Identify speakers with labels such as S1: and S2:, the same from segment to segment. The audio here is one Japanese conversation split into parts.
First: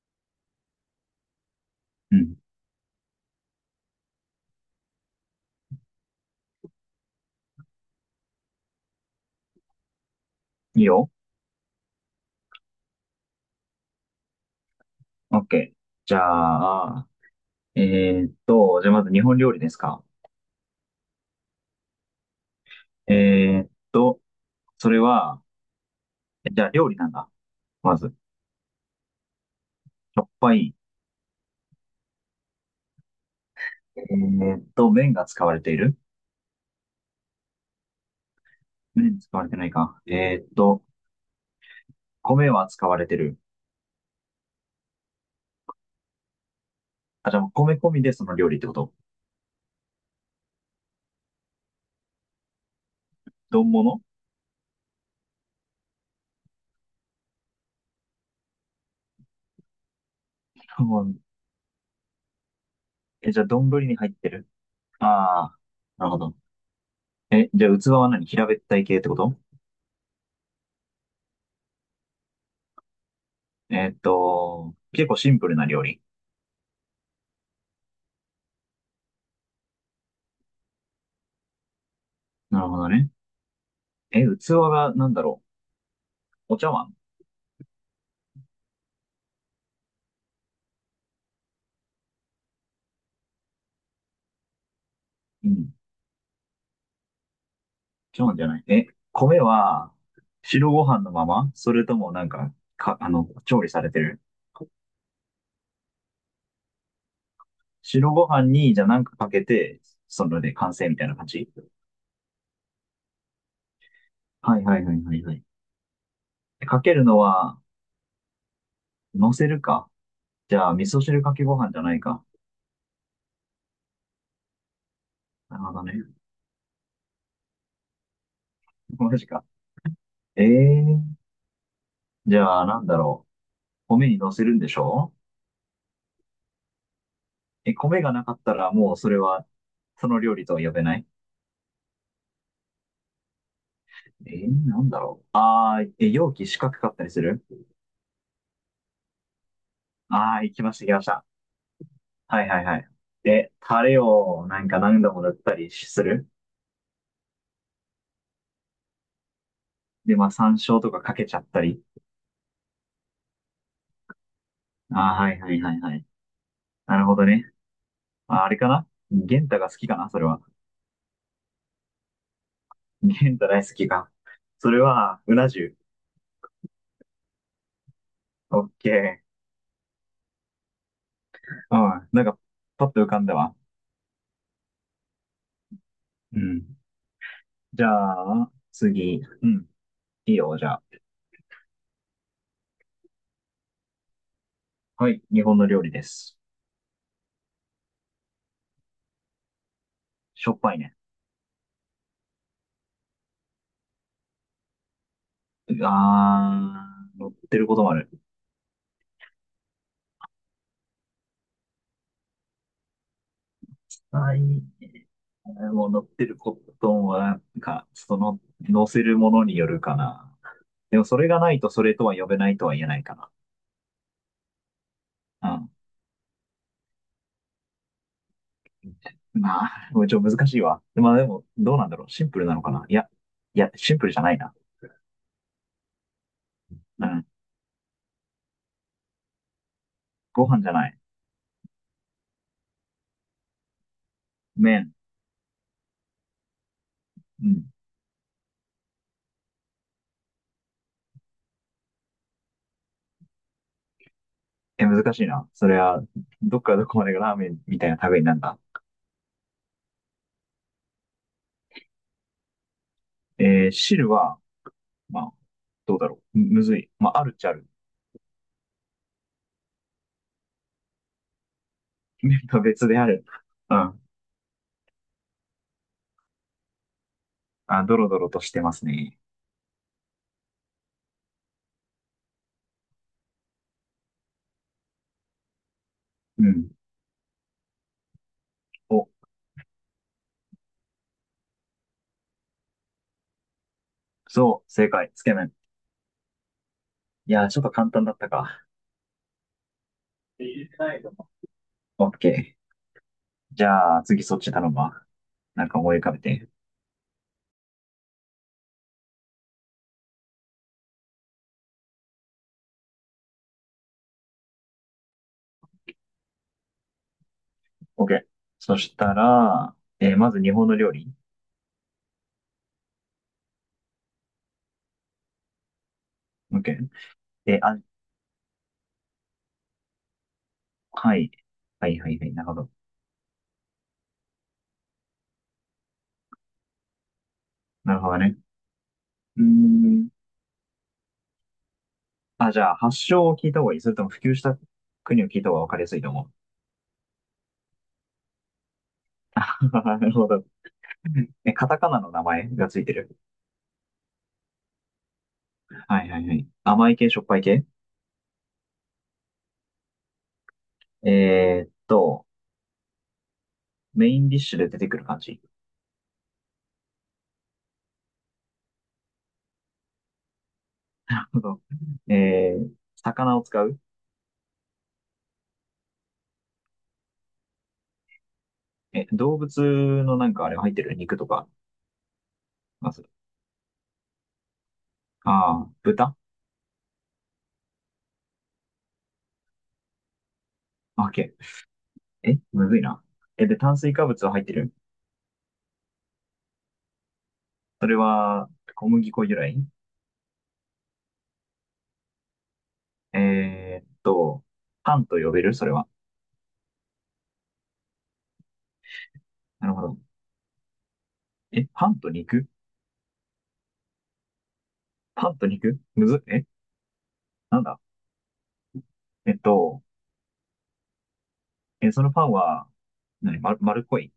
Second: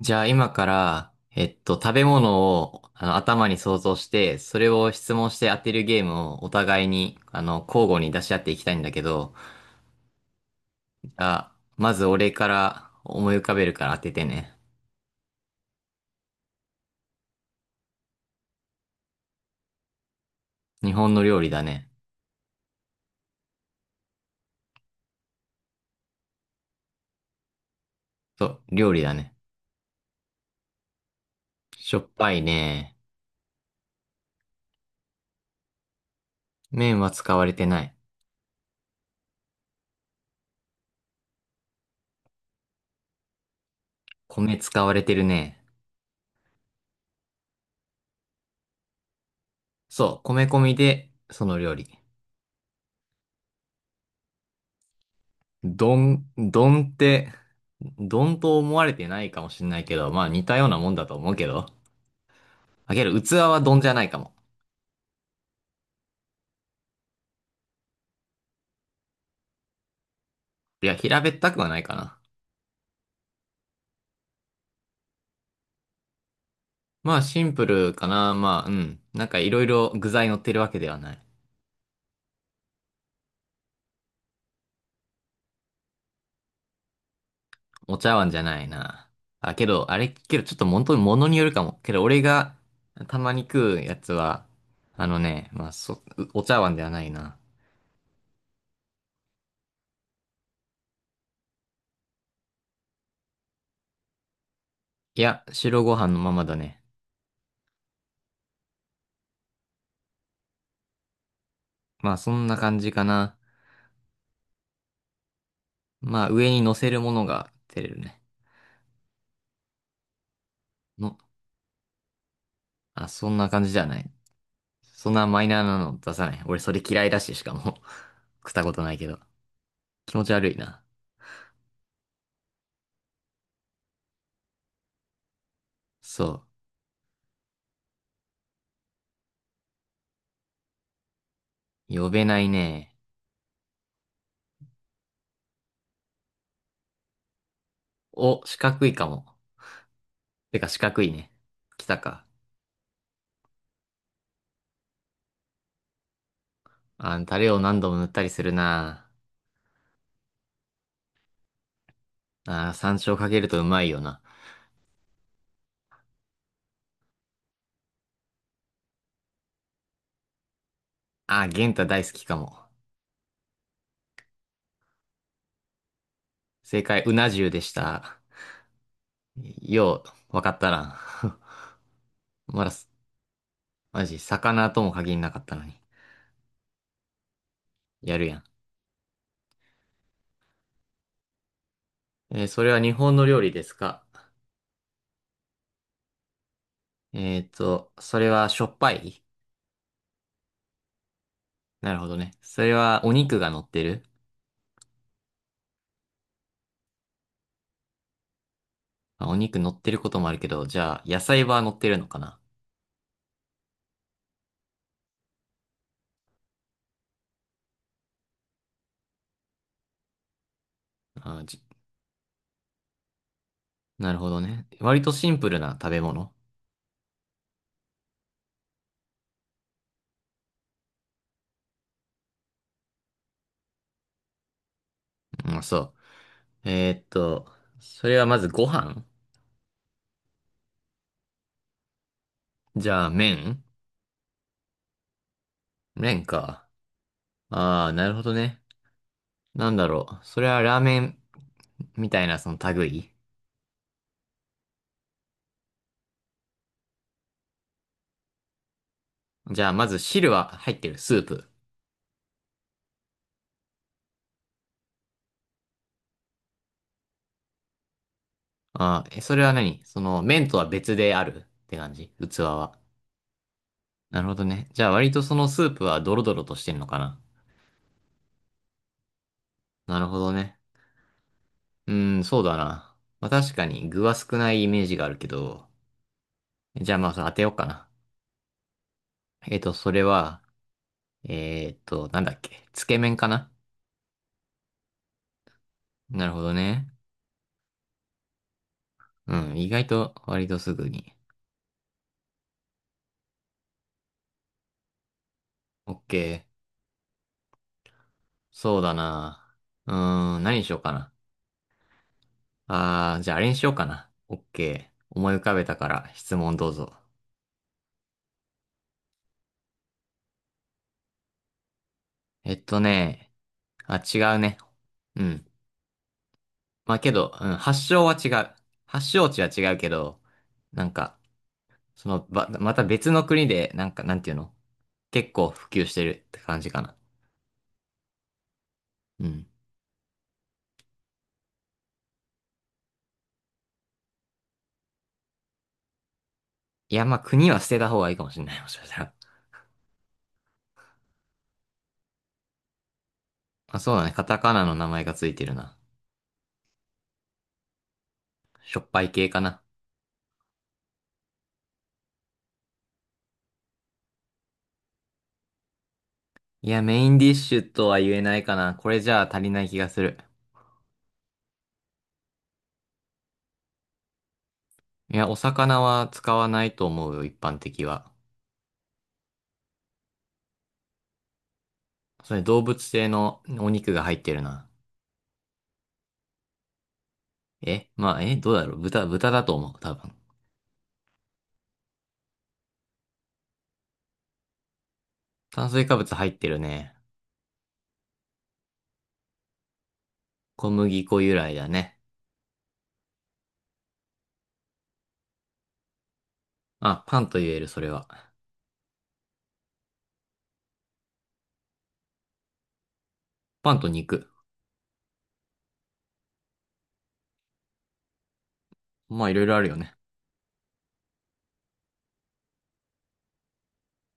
S1: じゃあ今から、食べ
S2: うん。
S1: 物を頭に想像して、それを質問して当てるゲームをお互いに、交互に出し合っていきたいんだけど、
S2: いい
S1: じ
S2: よ。
S1: ゃあ、まず俺から思い浮かべるから当ててね。
S2: オッケー。じゃあ、えーっと、じゃあまず日本料理ですか？
S1: 日本の料理だね。
S2: えーっと、それは、じゃあ料理なんだ。まず、
S1: そう、料理だね。
S2: しょっぱい。
S1: しょっぱいね。
S2: 麺が使われている？
S1: 麺は使われてない。
S2: 麺使われてないか。米は使われてる。
S1: 米使われてるね。
S2: あ、じゃあもう米込みでその料理ってこと？
S1: そう、米込みで、その料理。
S2: 丼物。
S1: どんどんって、どんと思われてないかもしれないけど、まあ似たような
S2: う
S1: もんだと
S2: ん。
S1: 思うけど。あげる
S2: え、
S1: 器
S2: じゃあ
S1: は
S2: 丼
S1: 丼じゃ
S2: に
S1: な
S2: 入
S1: い
S2: っ
S1: か
S2: て
S1: も。
S2: る？ああー、なるほど。え、じゃあ器は何、平べったい系ってこと？
S1: いや、平べったくはないかな。
S2: 結構シンプルな料理。
S1: まあ、シンプルかな。まあ、うん。なんかいろいろ具材乗ってるわけではない。
S2: なるほどね。え、器がなんだろう。お茶碗。
S1: お茶碗じゃないな。あ、けど、あれ、けどちょっと本当に物によるかも。けど、俺がたまに食うやつは、あの
S2: う
S1: ね、まあ、
S2: ん。
S1: お茶碗ではないな。
S2: 茶碗じゃない。え、米は白ご飯のまま、それともなんか、調理されてる？
S1: いや、白ご飯のままだね。
S2: 白ご飯に、じゃあなんかかけて、それで完成みたいな感じ？
S1: まあ、そんな感じかな。
S2: はいはいはいはいはい。
S1: まあ、上に乗
S2: か
S1: せ
S2: け
S1: る
S2: る
S1: も
S2: の
S1: のが
S2: は、
S1: 照れるね。
S2: 乗せるか。じゃあ、味噌
S1: の、
S2: 汁かけご飯じゃないか。
S1: あ、そんな感じじゃない。そんなマイ
S2: な
S1: ナ
S2: る
S1: ー
S2: ほ
S1: な
S2: どね。
S1: の出さない。俺、それ嫌いだし、しかも 食ったことな いけ
S2: マ
S1: ど。
S2: ジか。
S1: 気持ち
S2: え
S1: 悪い
S2: え
S1: な。
S2: ー。じゃあ、なんだろう。米に乗せるんでしょ？
S1: そ
S2: え、米がなかったらもうそれは、その料理とは呼べない？
S1: う。呼べないね。
S2: なんだろう。え、容器四角かったりする？
S1: お、四角いかも。
S2: ああ、行
S1: て
S2: き
S1: か
S2: ま
S1: 四
S2: した、行き
S1: 角
S2: まし
S1: い
S2: た。
S1: ね。来たか。
S2: はいはいはい。で、タレをなんか何度も塗ったりする。
S1: あ、タレを何度も塗ったりするな。
S2: で、まあ山椒とかかけちゃったり。
S1: あ、山椒かけるとうまいよな。
S2: ああ、はいはいはいはい。なるほどね。まあ、あれかな、玄太が好きかなそれは。
S1: あ、元ゲンタ大好きかも。
S2: 玄太大好きか。それは、うな重。
S1: 正解、うな重でした。
S2: オッケ
S1: よう、わかったな。
S2: ー。うん。なんか、
S1: まだ、
S2: パッと浮かんだわ。
S1: マジ、魚とも限りなかったのに。
S2: うん。じゃ
S1: やるやん。
S2: あ、次。うん。いいよ、じゃあ。
S1: えー、それは日本の料理ですか？
S2: はい。日本の料理です。
S1: それはしょっぱい？
S2: しょっぱいね。
S1: なるほどね。それはお肉が乗ってる？
S2: あー、乗ってることもある。
S1: まあお肉乗ってることもあるけど、じゃあ、野菜は乗ってるのかな？
S2: はい。もう乗ってるコットンは、なんか、その、乗せるものによるかな。でも、それが
S1: あ、
S2: な
S1: じ、
S2: いとそれとは呼べないとは言えないか
S1: なるほどね。割とシンプル
S2: な。
S1: な食べ物。
S2: うん。まあ、もうちょっと難しいわ。まあでも、どうなんだろう。シンプルなのかな、いや、いや、シンプルじゃないな。
S1: うん、そう。えーっ
S2: うん。
S1: と、それはまずご飯？
S2: ご飯じゃない。
S1: じゃあ、麺？
S2: 麺。
S1: 麺か。
S2: うん。
S1: ああ、なるほどね。なんだろう。それはラーメンみたいなその類？
S2: え、難しいな。それは、どっからどこまでがラーメンみたいな食べになるんだ。
S1: じゃあ、まず汁は入ってる、スープ？
S2: 汁は、まあ、どうだろう。むずい。まあ、あるっちゃある。
S1: ああ、え、それは何その麺とは別であるって感じ？器
S2: 麺と
S1: は。
S2: 別である。うん。
S1: なるほどね。じゃあ、割とそのスープはドロドロとしてんのかな？
S2: あ、ドロドロとしてますね。
S1: なるほどね。うん、そうだな。まあ確かに具は少ないイメージがあるけど、
S2: うん。
S1: じゃあまあそれ当てようかな。
S2: お、
S1: えっと、それは、なんだっけ、つけ麺かな？
S2: そう、正解、つけ麺。
S1: なるほどね。
S2: いやー、ちょっと簡単だったか。
S1: うん、意外と割とすぐに。
S2: オッケー。じゃあ、次そっち頼むわ。なんか
S1: オ
S2: 思
S1: ッ
S2: い浮かべ
S1: ケ
S2: て。
S1: ー。そうだな。うーん、何にしようかな。あー、じゃああれにしようかな。オッケー。思い浮かべたから質問どうぞ。
S2: オッケー。そしたら、まず日本の料理。
S1: えっとね、あ、違うね。うん。
S2: オッケー。
S1: まあけど、うん、
S2: あ、
S1: 発祥は違う。発祥地は違うけど、なん
S2: は
S1: か、
S2: い。はいは
S1: そ
S2: い
S1: の、
S2: はい。な
S1: ば、
S2: るほど。
S1: また別の国で、なんか、なんていうの？結構普及してるって感じかな。
S2: なるほどね。
S1: う
S2: うー
S1: ん。
S2: ん。あ、じゃあ、発祥を聞いた方がいい。それとも普及した国を聞いた方が分かりやすいと思う。
S1: いや、まあ、国は捨てた方がいいかもしれない、もしかしたら。
S2: あははなるほど。え、カタカナの名前がついてる？
S1: まあ、そうだね。カタカナの名前がついてるな。
S2: はいはいはい。甘い系、しょっぱい系？
S1: しょっぱい系かな。
S2: えーっと、メインディッシュで出てくる感じ。
S1: いや、メインディッシュとは言えないかな。これじゃあ足りない気がする。
S2: えー、魚を使う？
S1: いや、お魚は使わないと思うよ、一般的は。
S2: え、動物のなんかあれが入ってる肉とか、
S1: それ動物
S2: まず。
S1: 性のお肉が入ってるな。
S2: ああ、豚？
S1: え、まあ、え、どうだろう豚、豚だと思う、多分。
S2: オッケー。え、むずいな。え、で、炭水化物は入ってる？
S1: 炭水化物入ってるね。
S2: それは、小麦粉由来？
S1: 小麦粉由来だね。
S2: えーっと、パンと呼べるそれは。
S1: まあ、パンと言える、それは。
S2: なるほど。え、パンと肉？
S1: パンと肉。
S2: パンと肉むずっ、え、なんだ。
S1: まあ
S2: え
S1: い
S2: っ
S1: ろいろあるよ
S2: と、
S1: ね。
S2: そのパンは、何、丸っこい。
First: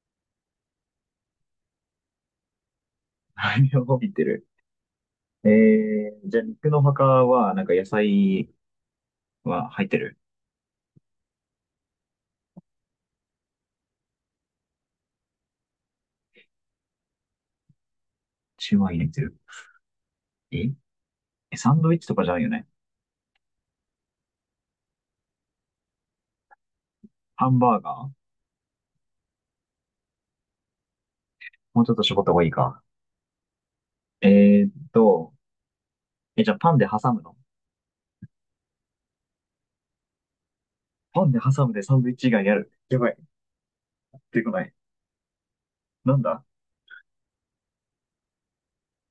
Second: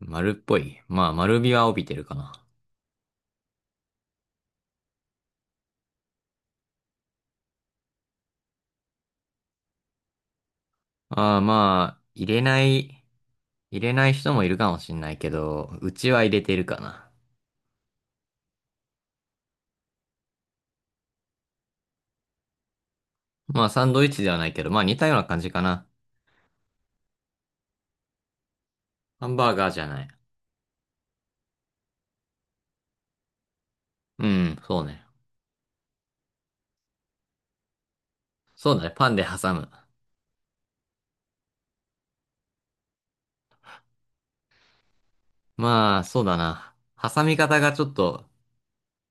S1: 丸っぽい。まあ丸みは帯びてるかな。
S2: あれを帯びてる。ええー、じゃあ肉の他は、なんか野菜は入ってる？
S1: ああ、まあ、入れない、入れない人もいるかもしんないけど、うちは入れてるかな。
S2: シューマイ入れてる？えサンドイッチとかじゃないよね。
S1: まあサンドイッチではないけど、まあ似たような感じかな。
S2: ハンバーガー？
S1: ハンバーガーじゃない。
S2: もうちょっと絞った方がいいか。
S1: うん、
S2: えーっ
S1: そうね。
S2: と、じゃあパンで挟むの？
S1: そうだね、パンで挟む。
S2: パンで挟むでサンドイッチ以外やる。やばい。出てこない。
S1: まあ、
S2: な
S1: そ
S2: ん
S1: うだ
S2: だ。
S1: な。挟み方がちょっと、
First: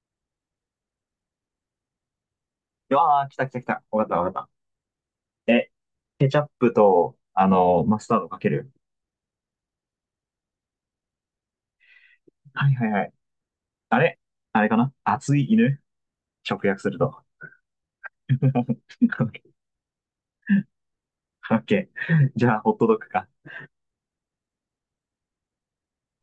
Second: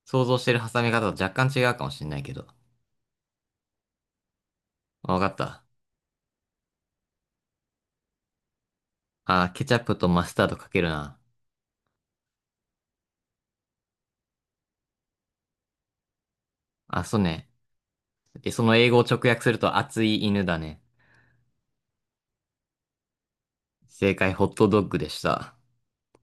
S1: 想像してる挟み方と若干違うかもしんないけど。
S2: ああー、来た来た来た。わかったわかっ
S1: あ、わかっ
S2: た。
S1: た。
S2: え、ケチャップと、マスタードかける。
S1: あ、ケチャップとマスタードかけるな。
S2: はいはいはい。あれ。あれかな、熱い犬、直訳する
S1: あ、そう
S2: と。
S1: ね。え、その英語 を直訳すると熱い犬だね。
S2: オッケー。じゃあ、ホットドッグか。
S1: 正解、ホットドッグでした。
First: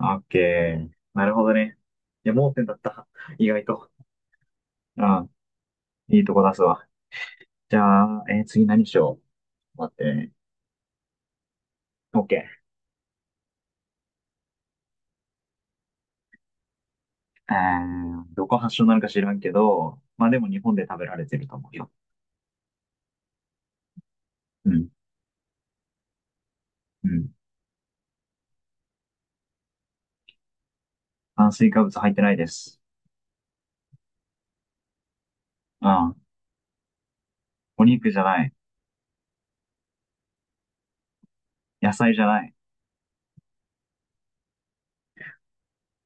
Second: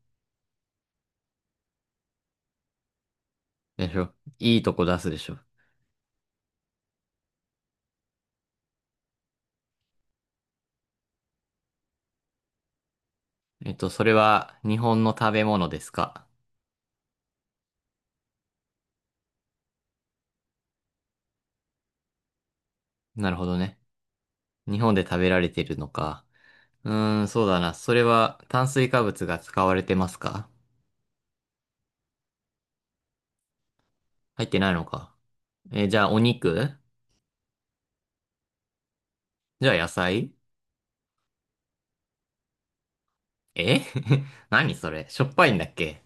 S2: オッケー。なるほどね。いや、盲点だった。意外
S1: で
S2: と。
S1: しょ？いいとこ出
S2: う
S1: すでし
S2: ん。
S1: ょ？
S2: いいとこ出すわ。じゃあ、次何しよう。待ってね。オッケ
S1: えっと、それは日本の食べ物ですか？
S2: ー。どこ発祥なのか知らんけど、まあでも日本で食べられてると思うよ。
S1: なるほどね。
S2: う
S1: 日
S2: ん。
S1: 本で食べられてるのか。う
S2: う
S1: ーん、
S2: ん。
S1: そうだな。それは炭水化物が使われてますか？
S2: 炭水化物入ってないです。
S1: 入ってないのか。え、
S2: う
S1: じゃあ
S2: ん。
S1: お肉？
S2: お肉じゃない。
S1: じゃあ野菜？
S2: 野菜じゃない。
S1: え 何それ、しょっぱいんだっけ？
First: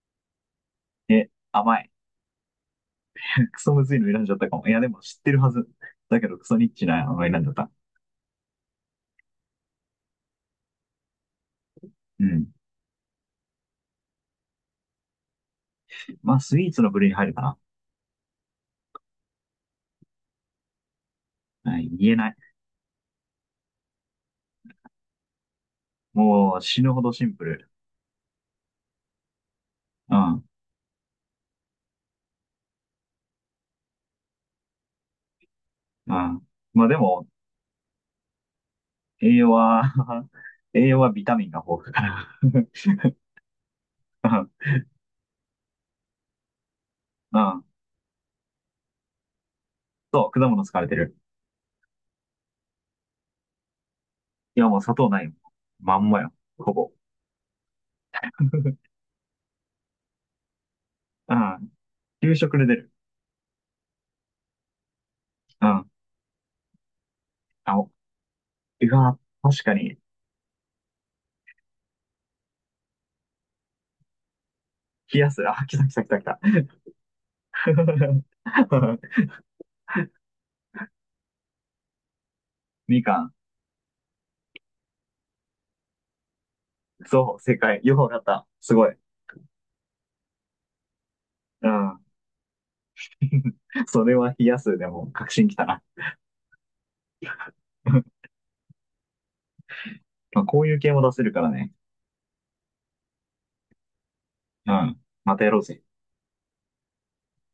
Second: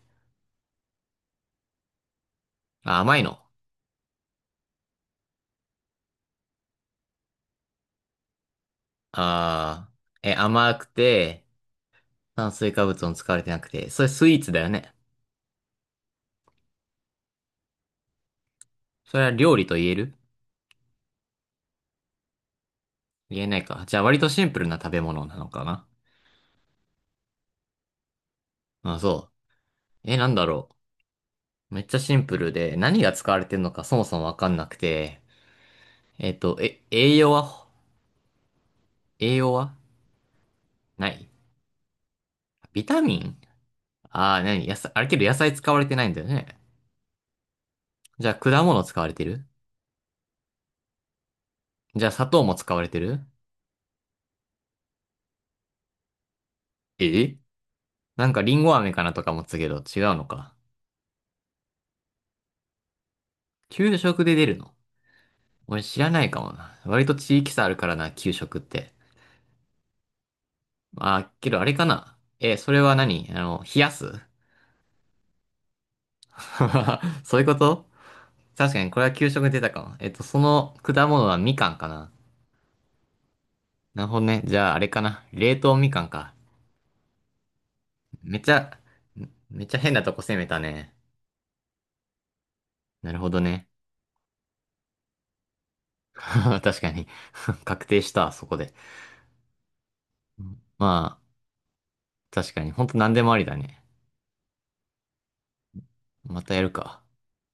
S2: え、甘い。
S1: あ、甘いの？
S2: クソむずいの選んじゃったかも。いや、でも知ってるはず。だけどクソニッチなの選んじゃった。
S1: あー、え、甘くて、
S2: うん。
S1: 炭水化物も使われてなくて、それスイーツだよね。
S2: まあ、スイーツの部類に入るかな。
S1: それは料理と言える？
S2: はい、言えない。
S1: 言えないか。じゃあ割とシンプルな食べ物なのかな。
S2: もう死ぬほどシンプル。
S1: まあ、そう。え、
S2: う
S1: なん
S2: ん。
S1: だろう。めっちゃシンプルで、何が使われてるのかそもそもわかんなくて。
S2: う
S1: えっ
S2: ん。
S1: と、え、
S2: まあで
S1: 栄
S2: も、
S1: 養は、
S2: 栄
S1: 栄
S2: 養
S1: 養は
S2: は 栄養
S1: な
S2: はビ
S1: い？
S2: タミンが豊富だか
S1: ビタミン？ああー、何野菜、あれけど野菜使われてないんだよね。
S2: ら。うん。
S1: じゃあ果物使われてる？
S2: そう、果物使われてる。
S1: じゃあ砂糖も使われてる？
S2: いや、もう砂糖ないもん。まんまよ。ほぼ。
S1: え、なんかリンゴ飴 かなとか思ってたけど違うのか。
S2: うん。給食で出る。
S1: 給食で出るの？
S2: う
S1: 俺
S2: ん。
S1: 知らないかもな。割と地域差ある
S2: あ、
S1: か
S2: お、
S1: らな、給食っ
S2: う
S1: て。
S2: わ、確かに。
S1: まあ、けどあれかな。え、それは何あの、冷やす？
S2: 冷やす。あ、来た来た来た来た。
S1: そういうこと？確かにこれは給 食に出たかも。えっと、その果物はみかんかな。
S2: みかん。
S1: なるほどね。じゃああれかな。冷凍みかんか。
S2: そう、正解。よくわかっ
S1: めっ
S2: た。
S1: ち
S2: す
S1: ゃ、
S2: ごい。
S1: めっちゃ変なとこ攻めたね。
S2: うん。
S1: なるほど ね。
S2: それは冷やすでも確信きたな。
S1: 確かに。確定し た、そこで。
S2: まあ、こういう
S1: ま
S2: 系も出
S1: あ、
S2: せるからね。
S1: 確かに。ほんと何でもありだね。
S2: うん。またやろうぜ。
S1: またやるか。